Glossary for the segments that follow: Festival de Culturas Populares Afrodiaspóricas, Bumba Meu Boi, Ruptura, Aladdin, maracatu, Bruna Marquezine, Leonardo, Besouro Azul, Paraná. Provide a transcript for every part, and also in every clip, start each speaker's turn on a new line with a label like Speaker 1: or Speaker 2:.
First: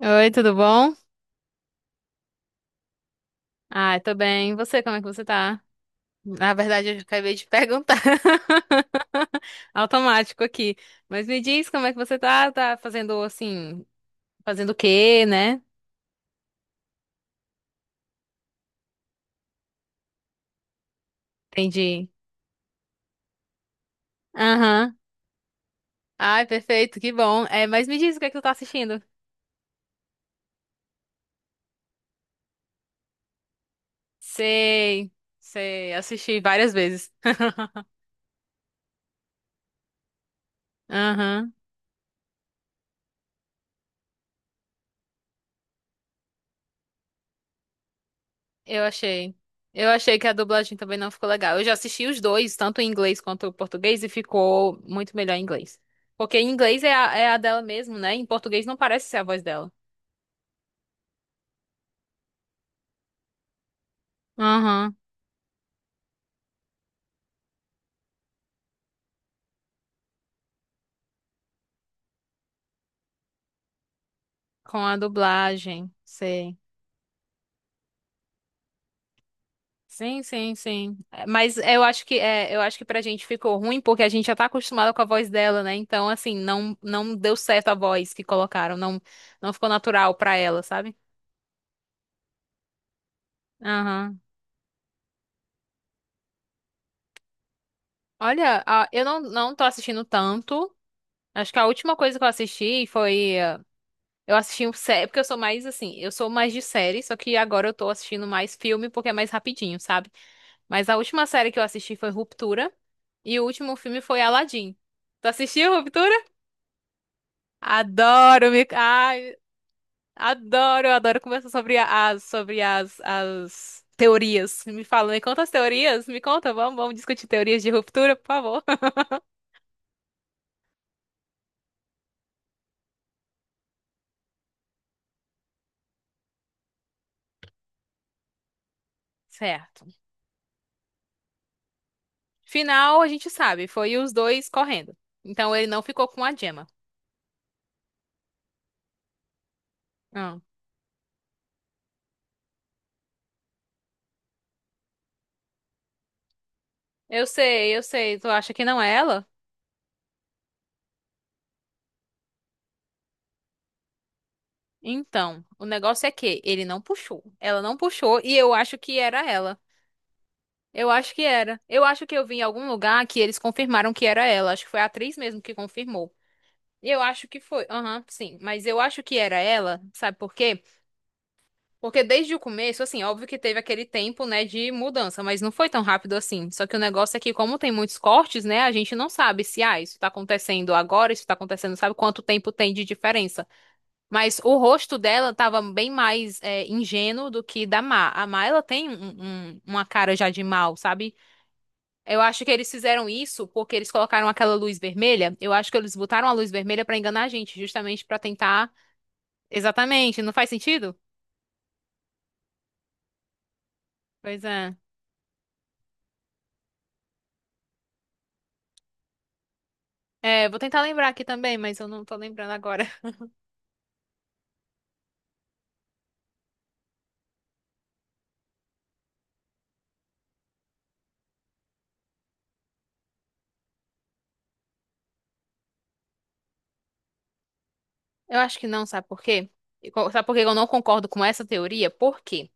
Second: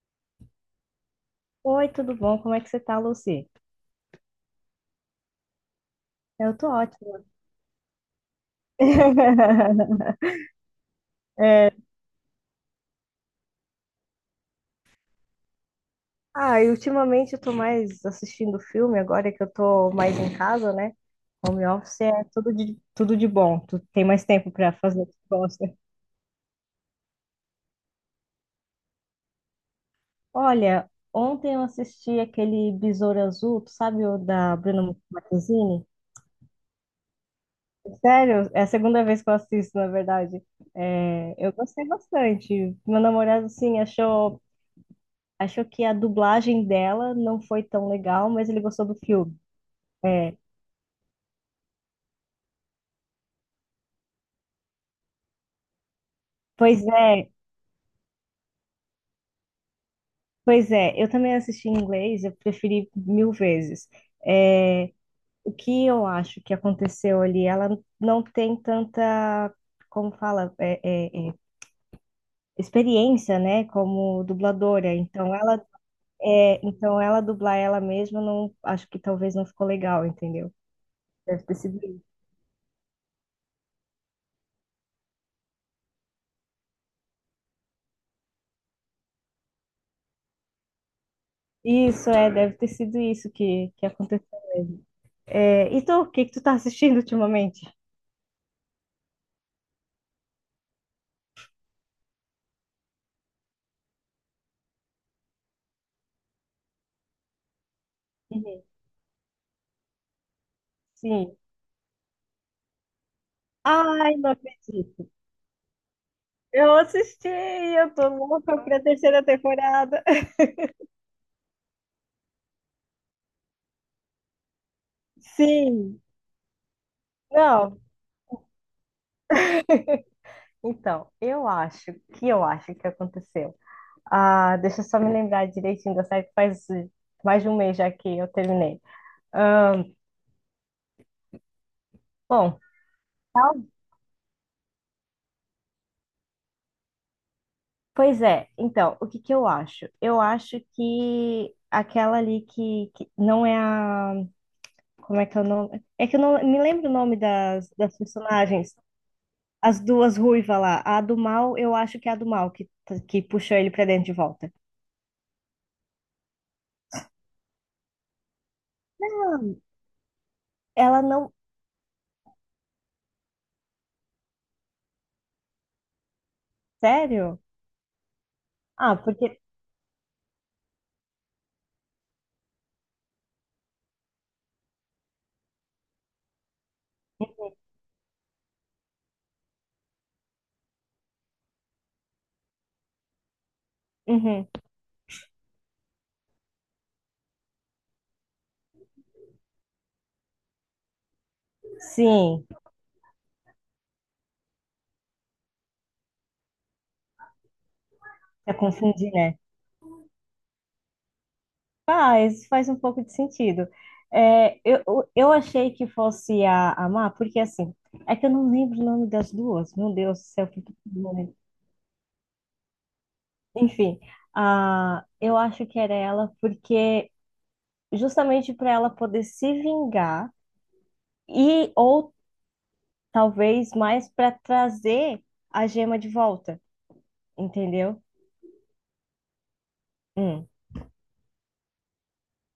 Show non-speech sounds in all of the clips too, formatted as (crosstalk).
Speaker 1: Oi, tudo bom?
Speaker 2: Oi, tudo bom? Como é que você tá, Lucy?
Speaker 1: Ah, eu tô bem. E você, como é que você tá? Na
Speaker 2: Eu tô
Speaker 1: verdade, eu
Speaker 2: ótima.
Speaker 1: acabei de perguntar. (laughs)
Speaker 2: (laughs)
Speaker 1: Automático aqui. Mas me diz
Speaker 2: É,
Speaker 1: como é que você tá? Tá fazendo assim, fazendo o quê, né?
Speaker 2: e ultimamente eu tô mais assistindo filme, agora que eu tô mais em casa, né? Home office
Speaker 1: Entendi.
Speaker 2: é tudo de bom. Tu tem mais tempo pra
Speaker 1: Aham.
Speaker 2: fazer o que tu gosta.
Speaker 1: Ai, perfeito, que bom. É, mas me diz o que é que tu tá assistindo.
Speaker 2: Olha, ontem eu assisti aquele Besouro Azul, tu sabe o da Bruna
Speaker 1: Sei,
Speaker 2: Marquezine?
Speaker 1: sei, assisti várias vezes. (laughs)
Speaker 2: Sério, é a segunda vez que eu assisto, na verdade. É, eu
Speaker 1: Aham.
Speaker 2: gostei bastante. Meu namorado, assim, achou que a dublagem dela não foi tão legal, mas ele
Speaker 1: Eu
Speaker 2: gostou do
Speaker 1: achei.
Speaker 2: filme.
Speaker 1: Eu achei que a
Speaker 2: É,
Speaker 1: dublagem também não ficou legal. Eu já assisti os dois, tanto em inglês quanto em português, e ficou muito melhor em inglês. Porque em
Speaker 2: pois
Speaker 1: inglês é a, é
Speaker 2: é,
Speaker 1: a dela mesmo, né? Em português não parece ser a voz dela.
Speaker 2: Pois é. Eu também assisti em inglês, eu preferi mil vezes. É,
Speaker 1: Aham.
Speaker 2: o que eu acho que aconteceu ali, ela não tem tanta, como fala, é, é, experiência, né, como
Speaker 1: Com
Speaker 2: dubladora.
Speaker 1: a
Speaker 2: Então ela,
Speaker 1: dublagem, sei.
Speaker 2: é, então ela dublar ela mesma, não, acho que talvez não ficou legal,
Speaker 1: Sim,
Speaker 2: entendeu?
Speaker 1: sim, sim. É,
Speaker 2: Deve ter
Speaker 1: mas
Speaker 2: sido
Speaker 1: eu
Speaker 2: isso.
Speaker 1: acho que pra gente ficou ruim porque a gente já tá acostumado com a voz dela, né? Então, assim, não deu certo a voz que colocaram, não ficou natural pra ela, sabe?
Speaker 2: Isso, é, deve ter sido isso que
Speaker 1: Aham.
Speaker 2: aconteceu. É, e tu, o que que tu tá assistindo ultimamente?
Speaker 1: Olha, ah, eu não tô assistindo tanto. Acho que a última coisa que eu assisti foi. Eu assisti um série, porque eu sou mais assim, eu sou mais de série, só que agora eu tô assistindo mais
Speaker 2: Uhum.
Speaker 1: filme porque é mais rapidinho, sabe? Mas a última
Speaker 2: Sim.
Speaker 1: série que eu assisti foi Ruptura e o último filme
Speaker 2: Ai,
Speaker 1: foi
Speaker 2: não
Speaker 1: Aladdin.
Speaker 2: acredito.
Speaker 1: Tu assistiu Ruptura?
Speaker 2: Eu assisti, eu tô
Speaker 1: Adoro,
Speaker 2: louca
Speaker 1: me...
Speaker 2: pra terceira
Speaker 1: Ai,
Speaker 2: temporada.
Speaker 1: adoro, eu adoro conversar sobre as teorias. Me fala, me
Speaker 2: (laughs)
Speaker 1: conta as
Speaker 2: Sim.
Speaker 1: teorias, me conta, vamos, vamos discutir teorias de
Speaker 2: Não.
Speaker 1: Ruptura, por favor. (laughs)
Speaker 2: Então, eu acho que aconteceu. Ah, deixa eu só me lembrar direitinho da série que faz mais de um mês já que eu terminei. Ah,
Speaker 1: Certo.
Speaker 2: bom,
Speaker 1: Final, a gente
Speaker 2: tal-
Speaker 1: sabe, foi os dois correndo. Então ele não ficou com a Gemma.
Speaker 2: pois é. Então, o que que eu acho? Eu
Speaker 1: Ah,
Speaker 2: acho que aquela ali que não é a… Como é que é o nome? É que eu não me lembro o nome
Speaker 1: eu
Speaker 2: das,
Speaker 1: sei, eu
Speaker 2: das
Speaker 1: sei. Tu acha que
Speaker 2: personagens.
Speaker 1: não é ela?
Speaker 2: As duas ruivas lá. A do mal, eu acho que é a do mal que puxou ele pra dentro de volta.
Speaker 1: Então, o negócio é que ele não puxou. Ela não puxou e eu acho que era ela. Eu
Speaker 2: Ela
Speaker 1: acho que
Speaker 2: não.
Speaker 1: era. Eu acho que eu vi em algum lugar que eles confirmaram que era ela. Acho que foi a atriz mesmo que confirmou. Eu acho que
Speaker 2: Sério?
Speaker 1: foi. Aham, sim. Mas eu
Speaker 2: Ah,
Speaker 1: acho que era
Speaker 2: porque…
Speaker 1: ela. Sabe por quê? Porque desde o começo, assim, óbvio que teve aquele tempo, né, de mudança, mas não foi tão rápido assim. Só que o negócio é que, como tem muitos cortes, né, a gente não sabe se, ah, isso tá acontecendo agora, isso tá acontecendo, sabe quanto tempo tem de diferença. Mas
Speaker 2: Uhum.
Speaker 1: o rosto dela tava bem mais ingênuo do que da Má. A Má, ela tem uma cara já de mal, sabe? Eu acho
Speaker 2: Sim,
Speaker 1: que eles fizeram isso porque eles colocaram aquela luz vermelha. Eu acho que eles botaram a luz vermelha pra enganar a gente, justamente pra
Speaker 2: já
Speaker 1: tentar.
Speaker 2: confundi, né?
Speaker 1: Exatamente, não faz sentido?
Speaker 2: Faz, faz um pouco de sentido.
Speaker 1: Pois
Speaker 2: É,
Speaker 1: é.
Speaker 2: eu, eu eu achei que fosse a Má, porque assim, é que eu não lembro o nome das duas. Meu Deus do céu,
Speaker 1: É, vou
Speaker 2: que
Speaker 1: tentar lembrar aqui
Speaker 2: nome.
Speaker 1: também, mas eu não tô lembrando agora.
Speaker 2: Enfim, eu acho que era ela, porque justamente para ela poder se vingar e ou talvez mais para trazer a gema de volta, entendeu?
Speaker 1: Eu acho que não, sabe por quê? Sabe por que
Speaker 2: Hum,
Speaker 1: eu não concordo com essa teoria? Por quê?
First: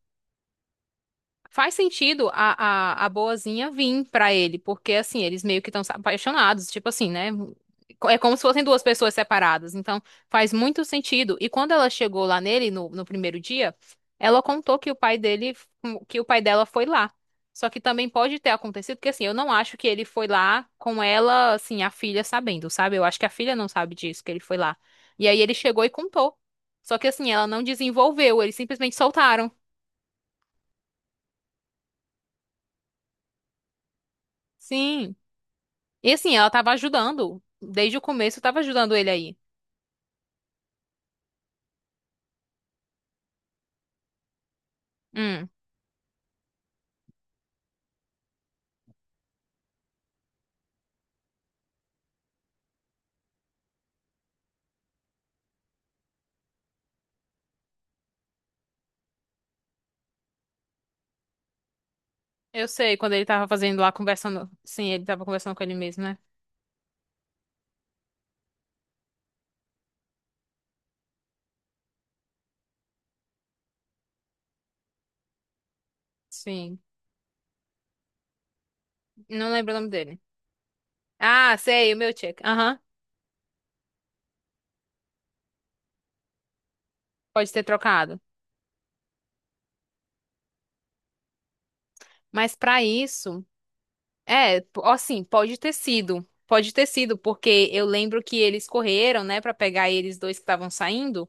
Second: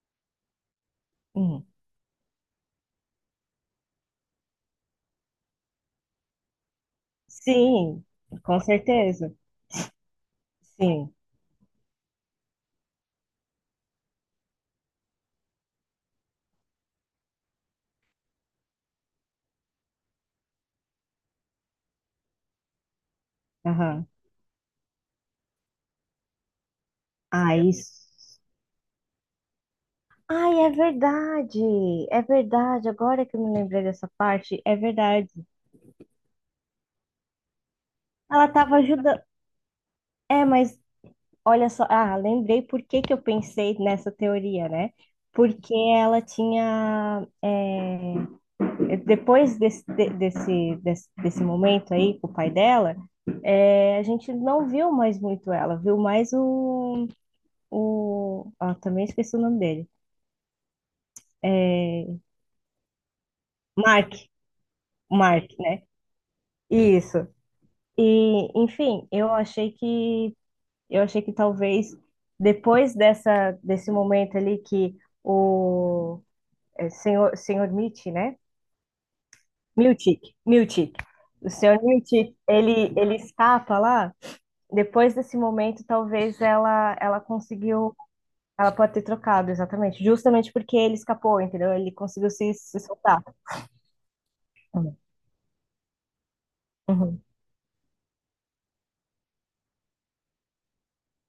Speaker 2: hum.
Speaker 1: Faz sentido a boazinha vir pra ele, porque assim, eles meio que estão apaixonados, tipo assim, né?
Speaker 2: Sim,
Speaker 1: É como se
Speaker 2: com
Speaker 1: fossem duas pessoas
Speaker 2: certeza.
Speaker 1: separadas, então faz muito
Speaker 2: Sim.
Speaker 1: sentido. E quando ela chegou lá nele no primeiro dia, ela contou que o pai dele, que o pai dela foi lá. Só que também pode ter acontecido, porque assim, eu não acho que ele foi lá com ela, assim, a filha sabendo, sabe? Eu acho que a filha não sabe
Speaker 2: Aham.
Speaker 1: disso, que ele foi lá. E aí ele chegou e contou. Só que assim, ela
Speaker 2: Ah,
Speaker 1: não
Speaker 2: isso.
Speaker 1: desenvolveu, eles simplesmente soltaram.
Speaker 2: Ai, é verdade. É verdade. Agora que eu me lembrei dessa parte, é
Speaker 1: Sim.
Speaker 2: verdade.
Speaker 1: E assim, ela tava ajudando. Desde o começo,
Speaker 2: Ela
Speaker 1: tava
Speaker 2: estava
Speaker 1: ajudando ele
Speaker 2: ajudando.
Speaker 1: aí.
Speaker 2: É, mas olha só. Ah, lembrei por que que eu pensei nessa teoria, né?
Speaker 1: Hum,
Speaker 2: Porque ela tinha depois desse, desse momento aí com o pai dela, é, a gente não viu mais muito ela, viu mais o... Ah, também esqueci o nome dele. É,
Speaker 1: eu sei, quando ele tava fazendo lá,
Speaker 2: Mark,
Speaker 1: conversando. Sim, ele tava
Speaker 2: Mark,
Speaker 1: conversando com ele
Speaker 2: né?
Speaker 1: mesmo, né?
Speaker 2: Isso. E, enfim, eu achei que talvez depois dessa desse momento ali que o
Speaker 1: Sim.
Speaker 2: é, senhor Mitch, né?
Speaker 1: Não lembro o nome dele.
Speaker 2: Miltic. O
Speaker 1: Ah,
Speaker 2: senhor
Speaker 1: sei, o meu
Speaker 2: Miltic,
Speaker 1: check. Aham.
Speaker 2: ele escapa lá depois desse momento, talvez ela
Speaker 1: Pode ter
Speaker 2: conseguiu.
Speaker 1: trocado.
Speaker 2: Ela pode ter trocado, exatamente. Justamente porque ele escapou, entendeu? Ele conseguiu
Speaker 1: Mas
Speaker 2: se
Speaker 1: pra
Speaker 2: soltar.
Speaker 1: isso, assim, pode ter sido. Pode ter sido,
Speaker 2: Uhum,
Speaker 1: porque eu lembro que eles correram, né, pra pegar eles dois que estavam saindo,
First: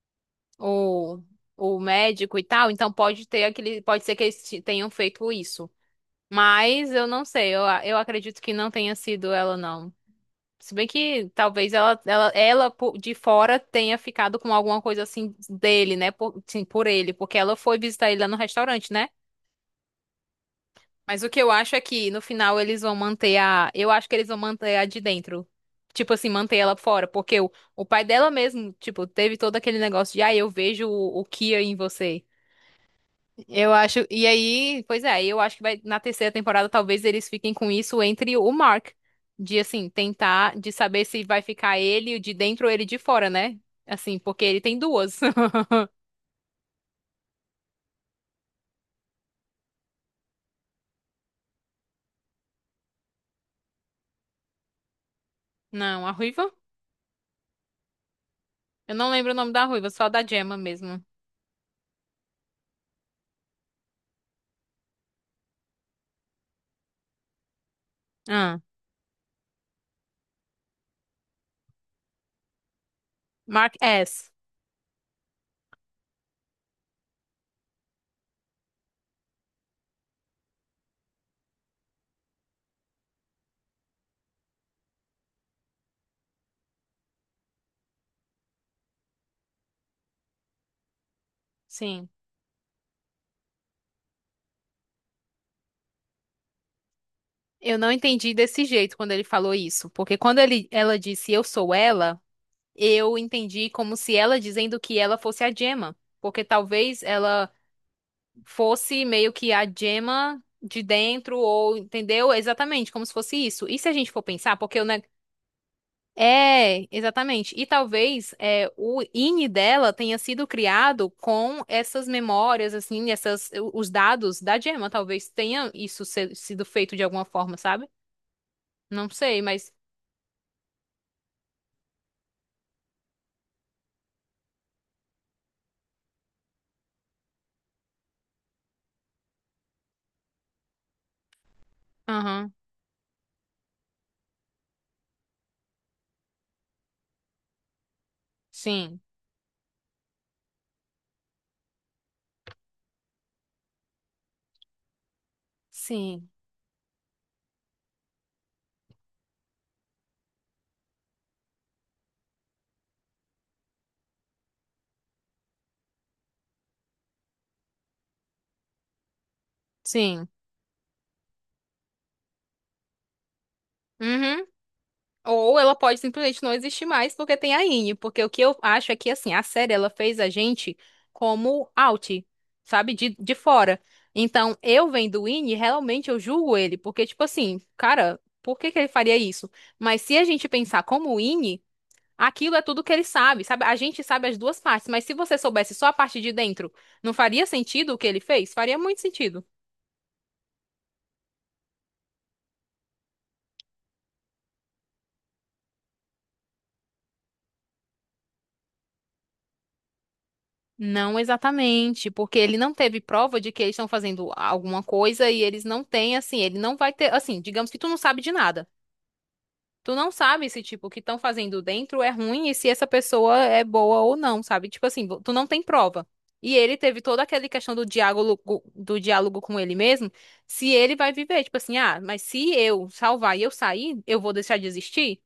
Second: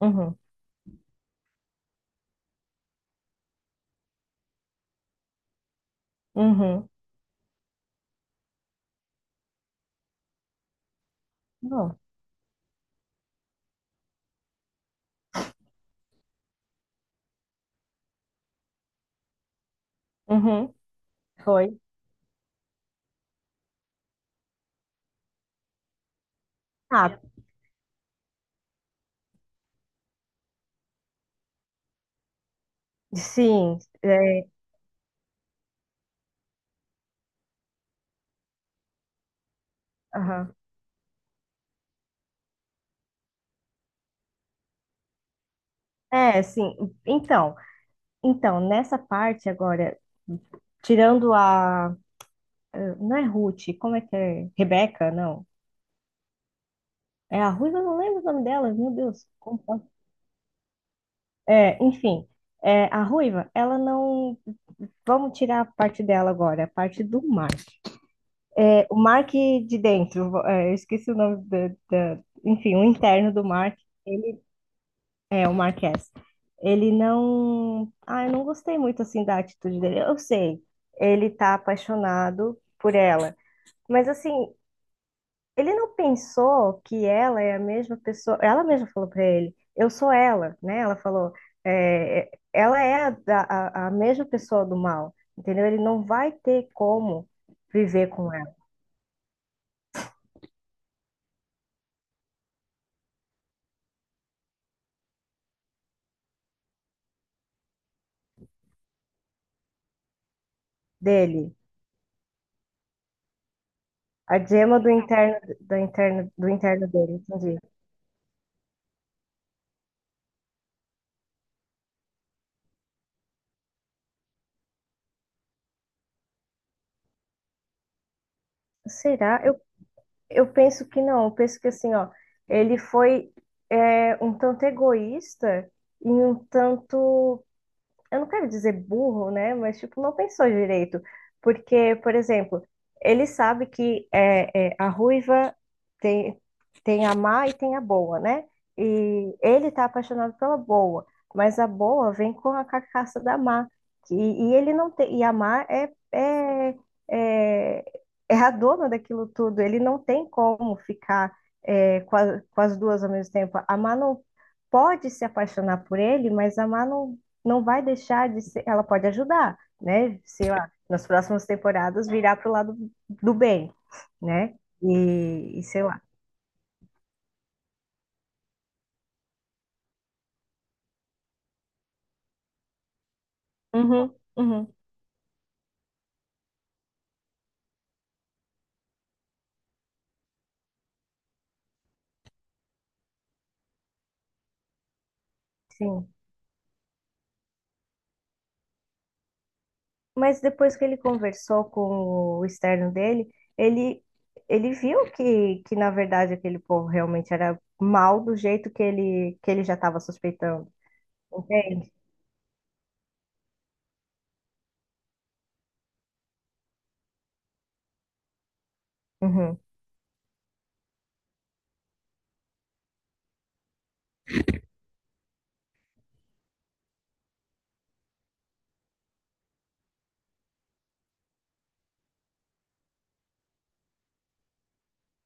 Speaker 2: uhum,
Speaker 1: o, o médico e tal. Então pode ter aquele, pode ser que eles tenham feito isso.
Speaker 2: uhum.
Speaker 1: Mas eu não sei, eu acredito que não tenha sido ela, não. Se bem que talvez
Speaker 2: Não.
Speaker 1: ela de fora tenha ficado com alguma coisa assim dele, né? Por, sim, por ele, porque ela foi visitar ele lá no restaurante, né?
Speaker 2: Uhum,
Speaker 1: Mas o que eu acho
Speaker 2: foi.
Speaker 1: é que no final eles vão manter a. Eu acho que eles vão manter a de dentro. Tipo assim, manter ela fora.
Speaker 2: Ah,
Speaker 1: Porque o pai dela mesmo, tipo, teve todo aquele negócio de, ah, eu vejo o Kia em você. Eu
Speaker 2: sim.
Speaker 1: acho. E
Speaker 2: É,
Speaker 1: aí, pois é, eu acho que vai, na terceira temporada talvez eles fiquem com isso entre o Mark. De assim, tentar
Speaker 2: aham.
Speaker 1: de saber se vai ficar ele de dentro ou ele de fora, né? Assim, porque ele tem duas. (laughs)
Speaker 2: É, sim. Então, então, nessa parte agora, tirando a… Não é Ruth, como é que é? Rebeca, não.
Speaker 1: Não, a Ruiva?
Speaker 2: É a Ruiva, eu não lembro o nome dela, meu
Speaker 1: Eu não
Speaker 2: Deus.
Speaker 1: lembro o nome
Speaker 2: Como
Speaker 1: da
Speaker 2: pode?
Speaker 1: Ruiva, só da Gemma mesmo.
Speaker 2: É, enfim, é, a Ruiva, ela não. Vamos tirar a parte dela agora, a parte do Mark.
Speaker 1: Ah,
Speaker 2: É, o Mark de dentro, é, eu esqueci o nome da, da- enfim, o interno do
Speaker 1: Mark
Speaker 2: Mark,
Speaker 1: S.
Speaker 2: ele é o Marquez. Ele não, ah, eu não gostei muito assim da atitude dele. Eu sei, ele tá apaixonado por ela, mas assim, ele não pensou que ela é a mesma pessoa. Ela mesma falou para ele: eu sou ela, né? Ela falou:
Speaker 1: Sim.
Speaker 2: é, ela é a mesma pessoa do mal, entendeu? Ele não vai ter como
Speaker 1: Eu não
Speaker 2: viver com
Speaker 1: entendi
Speaker 2: ela,
Speaker 1: desse jeito quando ele falou isso, porque quando ele, ela disse eu sou ela, eu entendi como se ela dizendo que ela fosse a Gemma, porque talvez ela fosse meio que a gema de dentro,
Speaker 2: dele.
Speaker 1: ou entendeu? Exatamente, como se fosse isso. E se a gente for
Speaker 2: A
Speaker 1: pensar, porque
Speaker 2: gema
Speaker 1: o
Speaker 2: do
Speaker 1: neg...
Speaker 2: interno, do
Speaker 1: É,
Speaker 2: interno dele,
Speaker 1: exatamente.
Speaker 2: entendi.
Speaker 1: E talvez o INI dela tenha sido criado com essas memórias, assim, essas, os dados da gema. Talvez tenha isso sido feito de alguma forma, sabe? Não
Speaker 2: Será?
Speaker 1: sei, mas.
Speaker 2: Eu penso que não. Eu penso que assim, ó, ele foi é, um tanto egoísta e um tanto… eu não quero dizer burro, né? Mas, tipo, não pensou direito. Porque, por
Speaker 1: Aham.
Speaker 2: exemplo, ele sabe que é, a ruiva tem, tem a má e tem a boa, né?
Speaker 1: Sim.
Speaker 2: E ele tá apaixonado pela boa, mas a boa vem com a carcaça da má. E, e ele não tem, e a má
Speaker 1: Sim.
Speaker 2: é, é a dona daquilo tudo. Ele não tem como ficar é, com, a- com as duas ao mesmo tempo. A má não pode se apaixonar por ele, mas a má não, não vai deixar de ser, ela pode ajudar, né?
Speaker 1: Sim.
Speaker 2: Sei lá, nas próximas temporadas virar pro lado do bem,
Speaker 1: Uhum.
Speaker 2: né?
Speaker 1: Ou
Speaker 2: E
Speaker 1: ela
Speaker 2: sei
Speaker 1: pode
Speaker 2: lá.
Speaker 1: simplesmente não existir mais porque tem a Ine, porque o que eu acho é que assim, a série ela fez a gente como out, sabe, de fora.
Speaker 2: Uhum,
Speaker 1: Então,
Speaker 2: uhum,
Speaker 1: eu vendo o Ine, realmente eu julgo ele, porque tipo assim, cara, por que que ele faria isso? Mas se a gente pensar como o Ine, aquilo é tudo que ele sabe, sabe? A gente sabe as duas partes, mas se você soubesse só a
Speaker 2: sim.
Speaker 1: parte de dentro, não faria sentido o que ele fez? Faria muito sentido.
Speaker 2: Mas depois que ele conversou com o externo dele, ele, ele viu que, na verdade, aquele povo realmente era mal do jeito que que ele já estava suspeitando.
Speaker 1: Não
Speaker 2: Entende?
Speaker 1: exatamente, porque ele não teve prova de que eles estão fazendo alguma coisa e eles não têm, assim, ele não vai ter, assim, digamos que tu não sabe de nada.
Speaker 2: Uhum,
Speaker 1: Tu não sabe se, tipo, o que estão fazendo dentro é ruim e se essa pessoa é boa ou não, sabe? Tipo assim, tu não tem prova. E ele teve toda aquela questão do diálogo com ele mesmo, se ele vai viver, tipo assim, ah, mas se eu salvar e eu sair, eu vou deixar de existir?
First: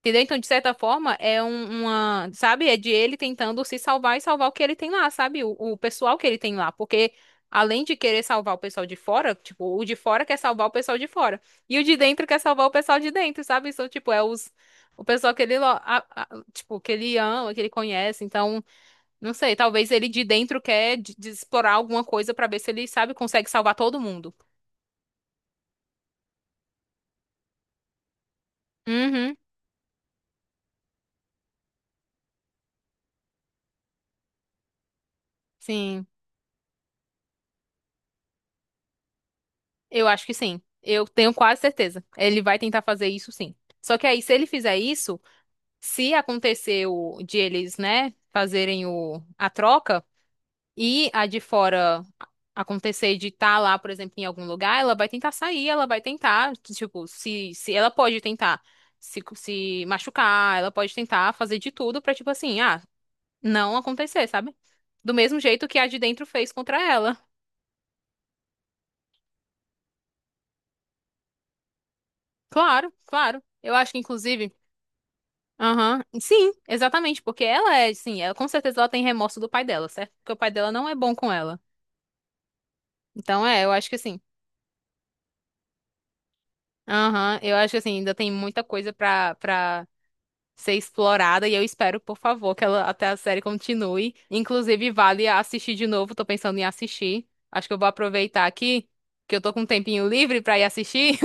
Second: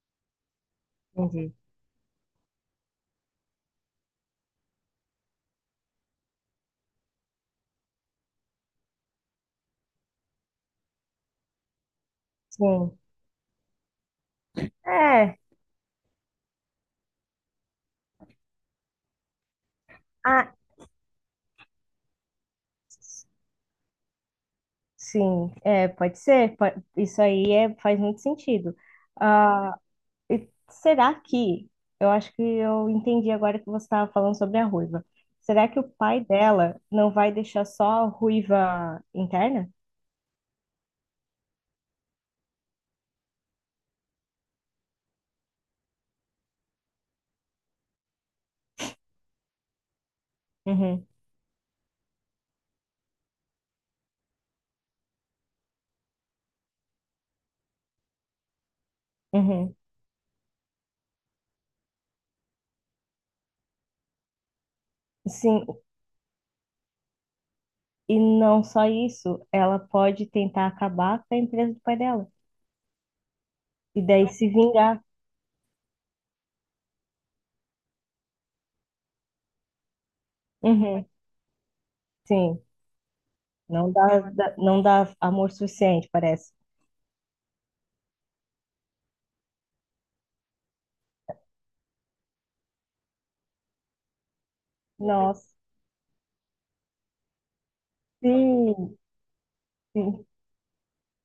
Speaker 1: Entendeu? Então, de certa forma, é
Speaker 2: entendi.
Speaker 1: uma, sabe? É de ele tentando se salvar e salvar o que ele tem lá, sabe? O pessoal que ele tem lá. Porque, além de querer salvar o pessoal de fora, tipo, o de fora quer salvar o pessoal de fora. E o de dentro quer salvar o
Speaker 2: Sim.
Speaker 1: pessoal de dentro, sabe? Então, tipo, é os, o pessoal
Speaker 2: É.
Speaker 1: que ele, a- tipo, que ele ama, que ele conhece. Então, não sei, talvez ele de
Speaker 2: Ah,
Speaker 1: dentro quer de explorar alguma coisa pra ver se ele, sabe, consegue salvar todo mundo.
Speaker 2: sim, é, pode ser. Isso aí é, faz muito sentido.
Speaker 1: Uhum,
Speaker 2: Ah, e será que, eu acho que eu entendi agora que você estava falando sobre a ruiva. Será que o
Speaker 1: sim.
Speaker 2: pai dela não vai deixar só a ruiva interna?
Speaker 1: Eu acho que sim. Eu tenho quase certeza. Ele vai tentar fazer isso sim. Só que aí, se ele fizer isso, se aconteceu de eles, né, fazerem a troca
Speaker 2: Uhum,
Speaker 1: e a de fora acontecer de estar lá, por exemplo, em algum lugar, ela vai tentar sair, ela vai tentar, tipo, se ela pode tentar
Speaker 2: uhum.
Speaker 1: se machucar, ela pode tentar fazer de tudo pra, tipo assim, ah, não acontecer, sabe? Do mesmo
Speaker 2: Sim,
Speaker 1: jeito que a de dentro fez contra ela.
Speaker 2: e não só isso, ela pode tentar acabar com a empresa do pai dela
Speaker 1: Claro, claro. Eu acho que,
Speaker 2: e daí se
Speaker 1: inclusive.
Speaker 2: vingar.
Speaker 1: Aham, sim, exatamente, porque ela é, sim, ela com certeza ela tem remorso do pai dela, certo? Porque o pai dela não é
Speaker 2: Uhum,
Speaker 1: bom com ela.
Speaker 2: sim,
Speaker 1: Então é, eu acho
Speaker 2: não
Speaker 1: que
Speaker 2: dá,
Speaker 1: assim.
Speaker 2: não dá amor suficiente, parece.
Speaker 1: Aham, eu acho que assim, ainda tem muita coisa pra ser explorada e eu espero, por favor, que ela até a série continue. Inclusive, vale
Speaker 2: Nossa,
Speaker 1: assistir de novo, tô pensando em assistir. Acho que eu vou aproveitar aqui,
Speaker 2: sim.
Speaker 1: que eu tô com um tempinho
Speaker 2: Sim.
Speaker 1: livre pra ir assistir.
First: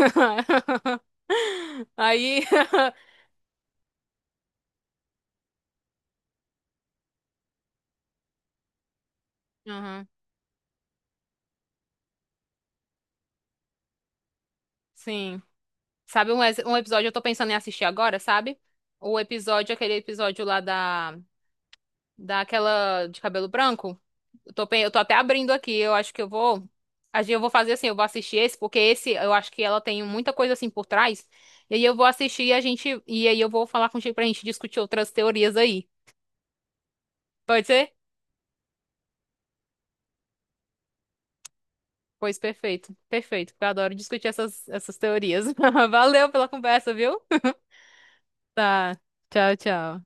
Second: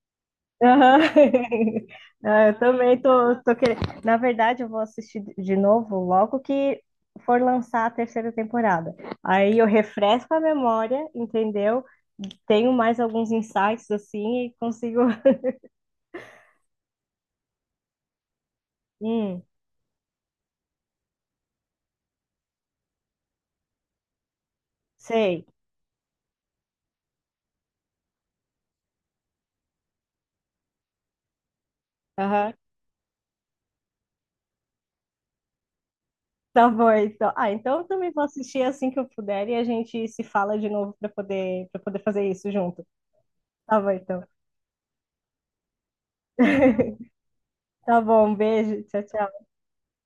Speaker 2: Aham. (laughs)
Speaker 1: (laughs) Aí.
Speaker 2: Ah, eu também
Speaker 1: (laughs)
Speaker 2: tô querendo. Na verdade, eu vou assistir de novo logo que for lançar a terceira temporada. Aí eu
Speaker 1: Aham,
Speaker 2: refresco a memória, entendeu? Tenho mais alguns insights assim e consigo.
Speaker 1: sim.
Speaker 2: (laughs)
Speaker 1: Sabe um, um episódio eu tô pensando em assistir agora, sabe? O
Speaker 2: Hum,
Speaker 1: episódio, aquele episódio lá da daquela de cabelo branco. Eu tô, eu tô até
Speaker 2: sei.
Speaker 1: abrindo aqui, eu acho que eu vou acho que eu vou fazer assim, eu vou assistir esse, porque esse eu acho que ela tem muita coisa assim por trás. E aí eu vou assistir
Speaker 2: Aham.
Speaker 1: e a gente e aí eu vou falar contigo pra gente discutir outras teorias aí.
Speaker 2: Tá bom, então. Ah,
Speaker 1: Pode
Speaker 2: então eu
Speaker 1: ser?
Speaker 2: também vou assistir assim que eu puder e a gente se fala de novo para poder fazer
Speaker 1: Pois
Speaker 2: isso junto.
Speaker 1: perfeito. Perfeito, porque eu
Speaker 2: Tá bom,
Speaker 1: adoro
Speaker 2: então.
Speaker 1: discutir essas teorias. (laughs) Valeu pela conversa,
Speaker 2: (laughs)
Speaker 1: viu?
Speaker 2: Tá bom, um beijo.
Speaker 1: Tá.
Speaker 2: Tchau, tchau.
Speaker 1: Tchau, tchau.